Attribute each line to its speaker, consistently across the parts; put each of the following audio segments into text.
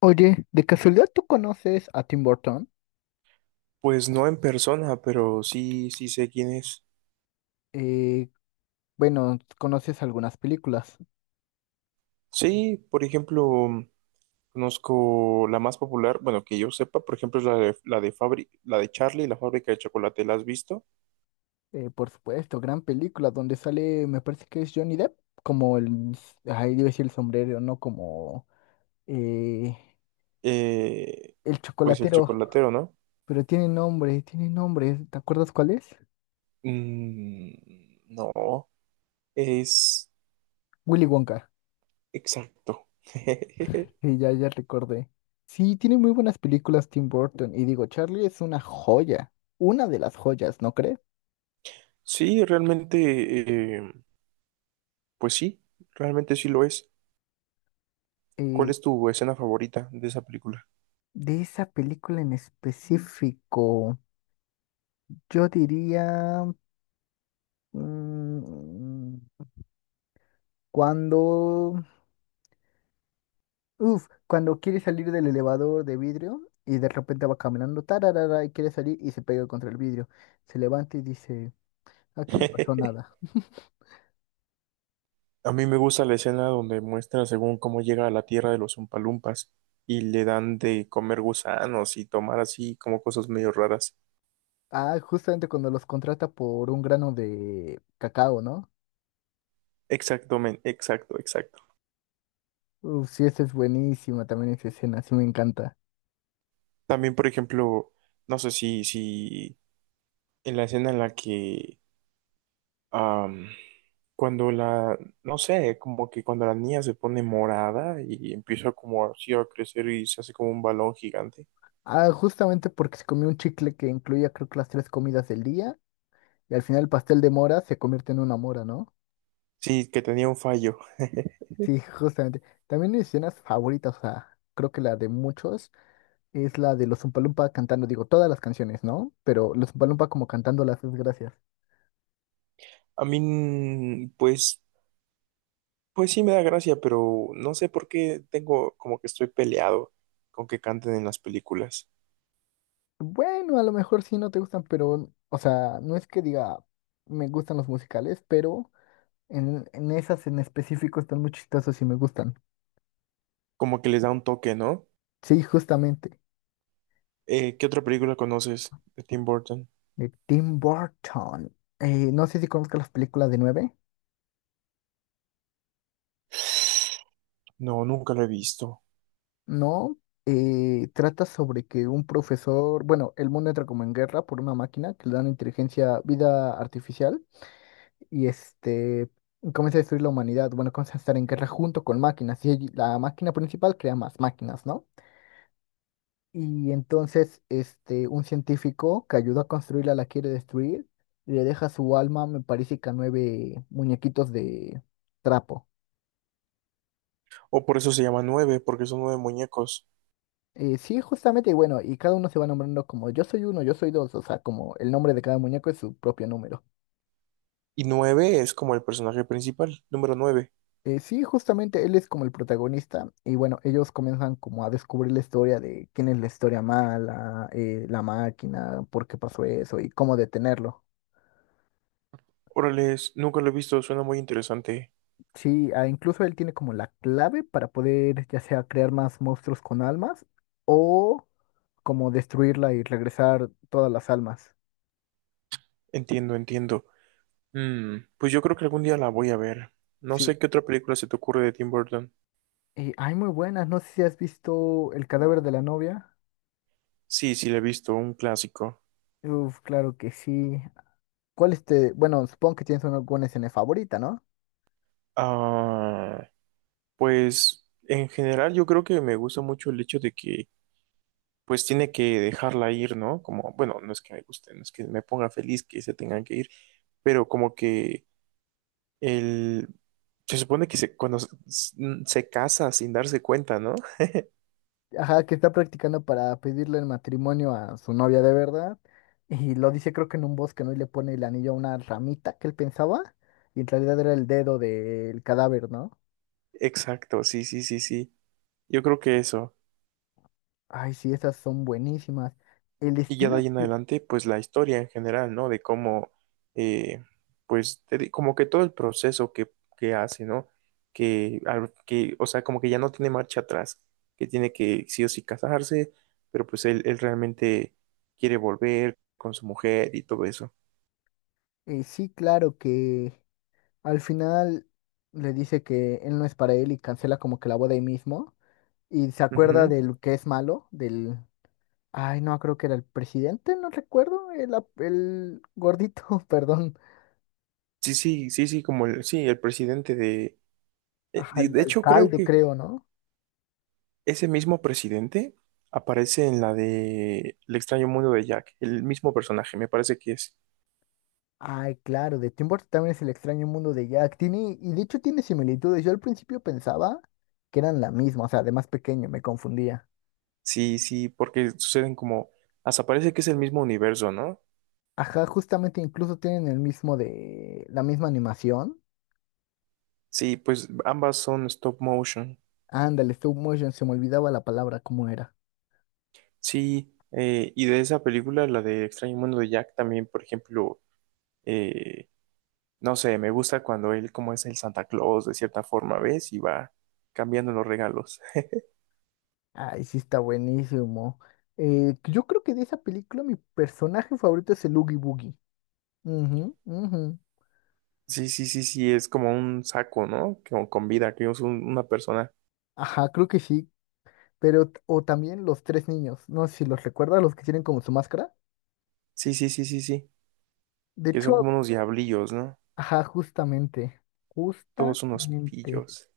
Speaker 1: Oye, ¿de casualidad tú conoces a Tim Burton?
Speaker 2: Pues no en persona, pero sí, sí sé quién es.
Speaker 1: Eh, bueno, conoces algunas películas.
Speaker 2: Sí, por ejemplo, conozco la más popular, bueno, que yo sepa, por ejemplo, es la de Charlie, y la fábrica de chocolate, ¿la has visto?
Speaker 1: Por supuesto, gran película, donde sale, me parece que es Johnny Depp, como el, ahí debe decir el sombrero, ¿no? Como eh,
Speaker 2: Eh,
Speaker 1: el
Speaker 2: pues el
Speaker 1: chocolatero.
Speaker 2: chocolatero, ¿no?
Speaker 1: Pero tiene nombre, ¿te acuerdas cuál es?
Speaker 2: Mm, no, es
Speaker 1: Willy Wonka,
Speaker 2: exacto.
Speaker 1: y ya recordé. Sí, tiene muy buenas películas Tim Burton, y digo, Charlie es una joya, una de las joyas, ¿no crees?
Speaker 2: Sí, realmente, pues sí, realmente sí lo es. ¿Cuál
Speaker 1: Eh,
Speaker 2: es tu escena favorita de esa película?
Speaker 1: De esa película en específico, yo diría mm, cuando, cuando quiere salir del elevador de vidrio y de repente va caminando, tararara, y quiere salir y se pega contra el vidrio. Se levanta y dice, aquí no pasó nada.
Speaker 2: A mí me gusta la escena donde muestra según cómo llega a la tierra de los Umpalumpas y le dan de comer gusanos y tomar así como cosas medio raras.
Speaker 1: Ah, justamente cuando los contrata por un grano de cacao, ¿no?
Speaker 2: Exacto, men, exacto, exacto.
Speaker 1: Uf, sí, esa es buenísima también esa escena, sí me encanta.
Speaker 2: También, por ejemplo, no sé si en la escena en la que am, cuando la, no sé, como que cuando la niña se pone morada y empieza como así a crecer y se hace como un balón gigante.
Speaker 1: Ah, justamente porque se comió un chicle que incluía creo que las tres comidas del día. Y al final el pastel de mora se convierte en una mora, ¿no?
Speaker 2: Sí, que tenía un fallo.
Speaker 1: Sí, justamente. También mis escenas favoritas, o sea, creo que la de muchos es la de los Umpalumpa cantando, digo, todas las canciones, ¿no? Pero los Umpalumpa como cantando las desgracias.
Speaker 2: A mí, pues. Pues sí me da gracia, pero no sé por qué tengo como que estoy peleado con que canten en las películas.
Speaker 1: Bueno, a lo mejor sí no te gustan, pero, o sea, no es que diga me gustan los musicales, pero en esas en específico están muy chistosos y me gustan.
Speaker 2: Como que les da un toque, ¿no?
Speaker 1: Sí, justamente.
Speaker 2: ¿Qué otra película conoces de Tim Burton?
Speaker 1: De Tim Burton. No sé si conozcas las películas de nueve.
Speaker 2: No, nunca lo he visto.
Speaker 1: No, trata sobre que un profesor, bueno, el mundo entra como en guerra por una máquina que le dan inteligencia, vida artificial, y este comienza a destruir la humanidad. Bueno, comienza a estar en guerra junto con máquinas, y allí la máquina principal crea más máquinas, ¿no? Y entonces, este, un científico que ayudó a construirla la quiere destruir, y le deja su alma, me parece que a nueve muñequitos de trapo.
Speaker 2: O por eso se llama Nueve, porque son nueve muñecos.
Speaker 1: Sí, justamente, y bueno, y cada uno se va nombrando como yo soy uno, yo soy dos, o sea, como el nombre de cada muñeco es su propio número.
Speaker 2: Y Nueve es como el personaje principal, número nueve.
Speaker 1: Sí, justamente él es como el protagonista, y bueno, ellos comienzan como a descubrir la historia de quién es la historia mala, la máquina, por qué pasó eso y cómo detenerlo.
Speaker 2: Órale, nunca lo he visto, suena muy interesante.
Speaker 1: Sí, ah, incluso él tiene como la clave para poder ya sea crear más monstruos con almas o como destruirla y regresar todas las almas.
Speaker 2: Entiendo, entiendo. Pues yo creo que algún día la voy a ver. No
Speaker 1: Sí,
Speaker 2: sé qué otra película se te ocurre de Tim Burton.
Speaker 1: y hay muy buenas, no sé si has visto El cadáver de la novia.
Speaker 2: Sí, sí, la he visto, un clásico.
Speaker 1: Uf, claro que sí. ¿Cuál este? Bueno, supongo que tienes una, buena escena favorita, ¿no?
Speaker 2: Ah, pues en general yo creo que me gusta mucho el hecho de que pues tiene que dejarla ir, ¿no? Como, bueno, no es que me guste, no es que me ponga feliz que se tengan que ir, pero como que el. Se supone que se casa sin darse cuenta, ¿no?
Speaker 1: Ajá, que está practicando para pedirle el matrimonio a su novia de verdad. Y lo dice creo que en un bosque, ¿no? Y le pone el anillo a una ramita que él pensaba. Y en realidad era el dedo del cadáver, ¿no?
Speaker 2: Exacto, sí, sí, sí, sí. Yo creo que eso.
Speaker 1: Ay, sí, esas son buenísimas. El
Speaker 2: Y ya de
Speaker 1: estilo,
Speaker 2: ahí en
Speaker 1: sí,
Speaker 2: adelante, pues la historia en general, ¿no? De cómo, eh, pues, como que todo el proceso que hace, ¿no? Que, o sea, como que ya no tiene marcha atrás, que tiene que sí o sí casarse, pero pues él realmente quiere volver con su mujer y todo eso.
Speaker 1: sí, claro que al final le dice que él no es para él y cancela como que la boda ahí mismo. Y se acuerda
Speaker 2: Ujú.
Speaker 1: del que es malo, del... Ay, no, creo que era el presidente, no recuerdo, el, el gordito, perdón,
Speaker 2: Sí, sí, sí, sí, como el, sí, el presidente
Speaker 1: ajá, el
Speaker 2: de hecho creo
Speaker 1: alcalde,
Speaker 2: que
Speaker 1: creo, ¿no?
Speaker 2: ese mismo presidente aparece en la de El extraño mundo de Jack, el mismo personaje, me parece que es.
Speaker 1: Ay, claro, de Tim Burton también es el extraño mundo de Jack. Tiene, y de hecho tiene similitudes. Yo al principio pensaba que eran la misma, o sea, de más pequeño, me confundía.
Speaker 2: Sí, sí, porque suceden como, hasta parece que es el mismo universo, ¿no?
Speaker 1: Ajá, justamente incluso tienen el mismo de, la misma animación.
Speaker 2: Sí, pues ambas son stop motion.
Speaker 1: Ándale, stop motion, se me olvidaba la palabra, ¿cómo era?
Speaker 2: Sí, y de esa película, la de Extraño Mundo de Jack, también, por ejemplo, eh, no sé, me gusta cuando él como es el Santa Claus, de cierta forma, ¿ves? Y va cambiando los regalos.
Speaker 1: Ay, sí está buenísimo. Yo creo que de esa película mi personaje favorito es el Oogie Boogie. Ujú, ujú.
Speaker 2: Sí, sí, sí, sí, es como un saco, ¿no? Con vida, que es una persona.
Speaker 1: Ajá, creo que sí. Pero, o también los tres niños. No sé si los recuerdas, los que tienen como su máscara.
Speaker 2: Sí, sí, sí, sí, sí,
Speaker 1: De
Speaker 2: que son
Speaker 1: hecho,
Speaker 2: como unos diablillos, ¿no?
Speaker 1: ajá, justamente.
Speaker 2: Todos unos
Speaker 1: Justamente.
Speaker 2: pillos.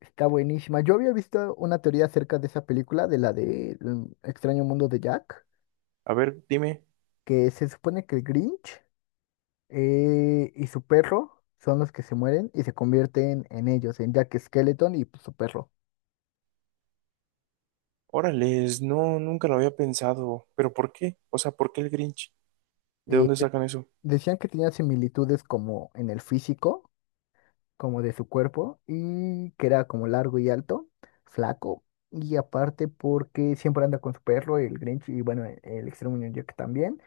Speaker 1: Está buenísima. Yo había visto una teoría acerca de esa película, de la de El extraño mundo de Jack,
Speaker 2: A ver, dime.
Speaker 1: que se supone que el Grinch y su perro son los que se mueren y se convierten en ellos, en Jack Skeleton y pues, su perro.
Speaker 2: Órales, no, nunca lo había pensado. ¿Pero por qué? O sea, ¿por qué el Grinch? ¿De
Speaker 1: Eh,
Speaker 2: dónde sacan eso?
Speaker 1: Decían que tenían similitudes como en el físico, como de su cuerpo y que era como largo y alto, flaco. Y aparte porque siempre anda con su perro, el Grinch, y bueno, el Extremo Ñoño que también.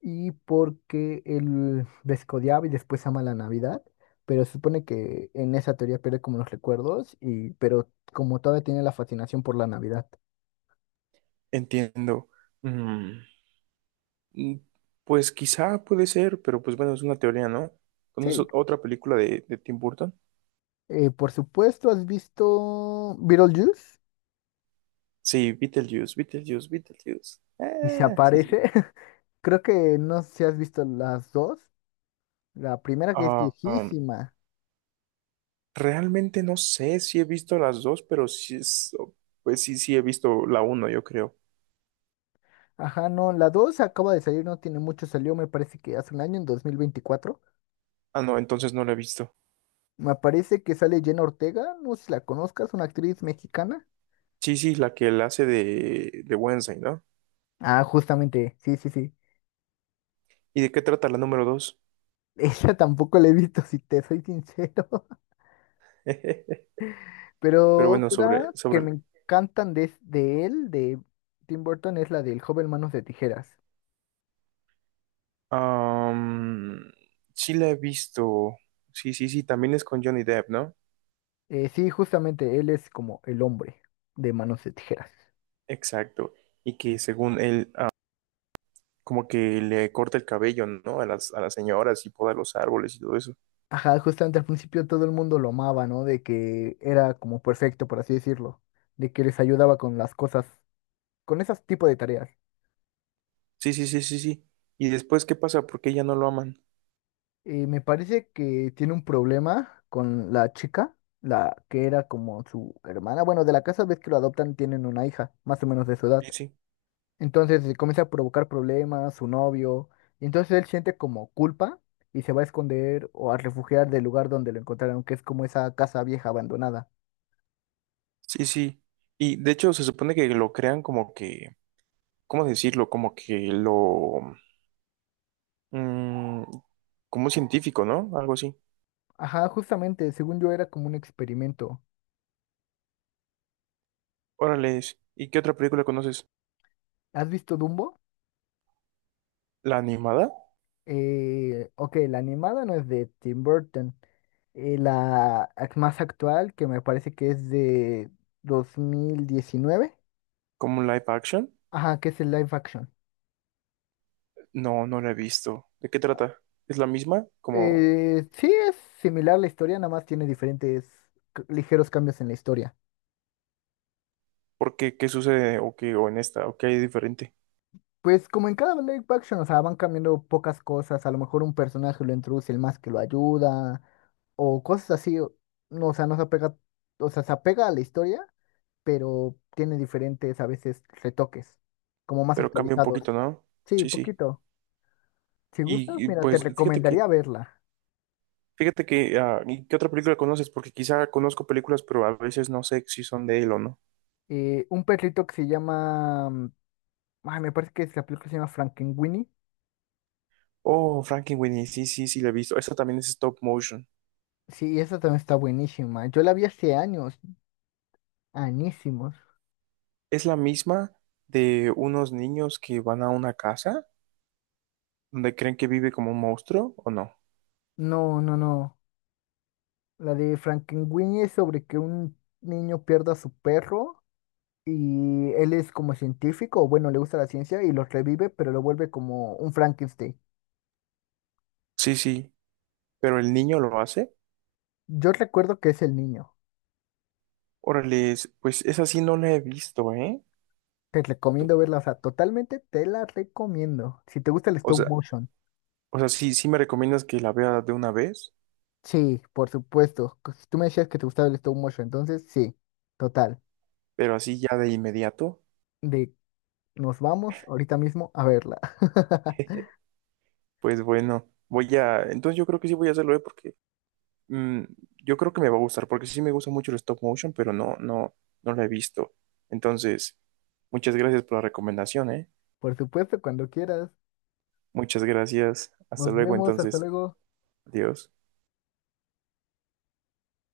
Speaker 1: Y porque él descodiaba y después ama la Navidad. Pero se supone que en esa teoría pierde como los recuerdos, y, pero como todavía tiene la fascinación por la Navidad.
Speaker 2: Entiendo. Mm, mm, pues quizá puede ser, pero pues bueno, es una teoría, ¿no?
Speaker 1: Sí,
Speaker 2: ¿Conoces otra película de Tim Burton?
Speaker 1: por supuesto, ¿has visto Beetlejuice?
Speaker 2: Sí, Beetlejuice, Beetlejuice, Beetlejuice.
Speaker 1: Y se
Speaker 2: Ah, sí, sí.
Speaker 1: aparece. Creo que no sé si has visto las dos. La primera que es
Speaker 2: Ah,
Speaker 1: viejísima.
Speaker 2: realmente no sé si he visto las dos, pero sí es, pues sí, sí he visto la uno, yo creo.
Speaker 1: Ajá, no, la 2 acaba de salir, no tiene mucho, salió me parece que hace un año, en 2024.
Speaker 2: Ah, no, entonces no la he visto.
Speaker 1: Me parece que sale Jenna Ortega, no sé si la conozcas, una actriz mexicana.
Speaker 2: Sí, sí, la que él hace de Wednesday, ¿no?
Speaker 1: Ah, justamente, sí, sí, sí.
Speaker 2: ¿Y de qué trata la número dos?
Speaker 1: Esa tampoco la he visto, si te soy sincero.
Speaker 2: Pero
Speaker 1: Pero
Speaker 2: bueno,
Speaker 1: otra que me encantan de él, de Tim Burton, es la del joven Manos de Tijeras.
Speaker 2: am, sí la he visto. Sí, sí, sí, también es con Johnny Depp, ¿no?
Speaker 1: Sí, justamente, él es como el hombre de Manos de Tijeras.
Speaker 2: Exacto. Y que según él, como que le corta el cabello, ¿no? A las señoras y poda los árboles y todo eso.
Speaker 1: Ajá, justamente al principio todo el mundo lo amaba, ¿no? De que era como perfecto, por así decirlo, de que les ayudaba con las cosas, con esos tipos de tareas.
Speaker 2: Sí, sí, sí, sí, sí. Y después, ¿qué pasa? ¿Por qué ya no lo aman?
Speaker 1: Me parece que tiene un problema con la chica, la que era como su hermana. Bueno, de la casa ves que lo adoptan, tienen una hija, más o menos de su edad.
Speaker 2: Sí, sí,
Speaker 1: Entonces comienza a provocar problemas, su novio, y entonces él siente como culpa y se va a esconder o a refugiar del lugar donde lo encontraron, que es como esa casa vieja abandonada.
Speaker 2: sí, sí. Y de hecho, se supone que lo crean como que, ¿cómo decirlo? Como que lo, mm, como un científico, ¿no? Algo así.
Speaker 1: Ajá, justamente, según yo era como un experimento.
Speaker 2: Órale. ¿Y qué otra película conoces?
Speaker 1: ¿Has visto Dumbo?
Speaker 2: ¿La animada?
Speaker 1: Ok, la animada no es de Tim Burton. La ac- más actual, que me parece que es de 2019.
Speaker 2: ¿Como un live action?
Speaker 1: Ajá, que es el live action.
Speaker 2: No, no la he visto. ¿De qué trata? ¿Es la misma? Como,
Speaker 1: Sí, es similar la historia, nada más tiene diferentes ligeros cambios en la historia.
Speaker 2: ¿por qué? ¿Qué sucede? ¿O qué? ¿O en esta? ¿O qué hay diferente?
Speaker 1: Pues como en cada live action, o sea, van cambiando pocas cosas, a lo mejor un personaje lo introduce el más que lo ayuda, o cosas así, o no, o sea, no se apega, o sea, se apega a la historia, pero tiene diferentes a veces retoques, como más
Speaker 2: Pero cambia un
Speaker 1: actualizados.
Speaker 2: poquito, ¿no?
Speaker 1: Sí,
Speaker 2: Sí, sí.
Speaker 1: poquito. Si gustas,
Speaker 2: Y,
Speaker 1: mira, te
Speaker 2: pues,
Speaker 1: recomendaría verla.
Speaker 2: ¿y qué otra película conoces? Porque quizá conozco películas, pero a veces no sé si son de él o no.
Speaker 1: Un perrito que se llama, ay, me parece que es la película se llama Frankenweenie.
Speaker 2: Oh, Frankenweenie, sí, sí, sí, la he visto. Esta también es stop motion.
Speaker 1: Sí, esa también está buenísima. Yo la vi hace años, añísimos.
Speaker 2: Es la misma de unos niños que van a una casa donde creen que vive como un monstruo, ¿o no?
Speaker 1: No, no, no. La de Frankenweenie es sobre que un niño pierda a su perro y él es como científico, o bueno, le gusta la ciencia y los revive, pero lo vuelve como un Frankenstein.
Speaker 2: Sí, sí, pero el niño lo hace.
Speaker 1: Yo recuerdo que es el niño.
Speaker 2: Órale, pues esa sí no la he visto, ¿eh?
Speaker 1: Te
Speaker 2: Tú-
Speaker 1: recomiendo verla, o sea, totalmente te la recomiendo. Si te gusta el
Speaker 2: o
Speaker 1: stop
Speaker 2: sea,
Speaker 1: motion.
Speaker 2: o sea, sí, sí me recomiendas que la vea de una vez,
Speaker 1: Sí, por supuesto. Que si tú me decías que te gustaba el stop motion, entonces sí, total.
Speaker 2: pero así ya de inmediato.
Speaker 1: De nos vamos ahorita mismo a verla.
Speaker 2: Pues bueno, voy a, entonces yo creo que sí voy a hacerlo, ¿eh? Porque mm, yo creo que me va a gustar, porque sí me gusta mucho el stop motion, pero no, no, no la he visto. Entonces, muchas gracias por la recomendación, ¿eh?
Speaker 1: Por supuesto, cuando quieras.
Speaker 2: Muchas gracias. Hasta
Speaker 1: Nos
Speaker 2: luego,
Speaker 1: vemos, hasta
Speaker 2: entonces.
Speaker 1: luego.
Speaker 2: Adiós.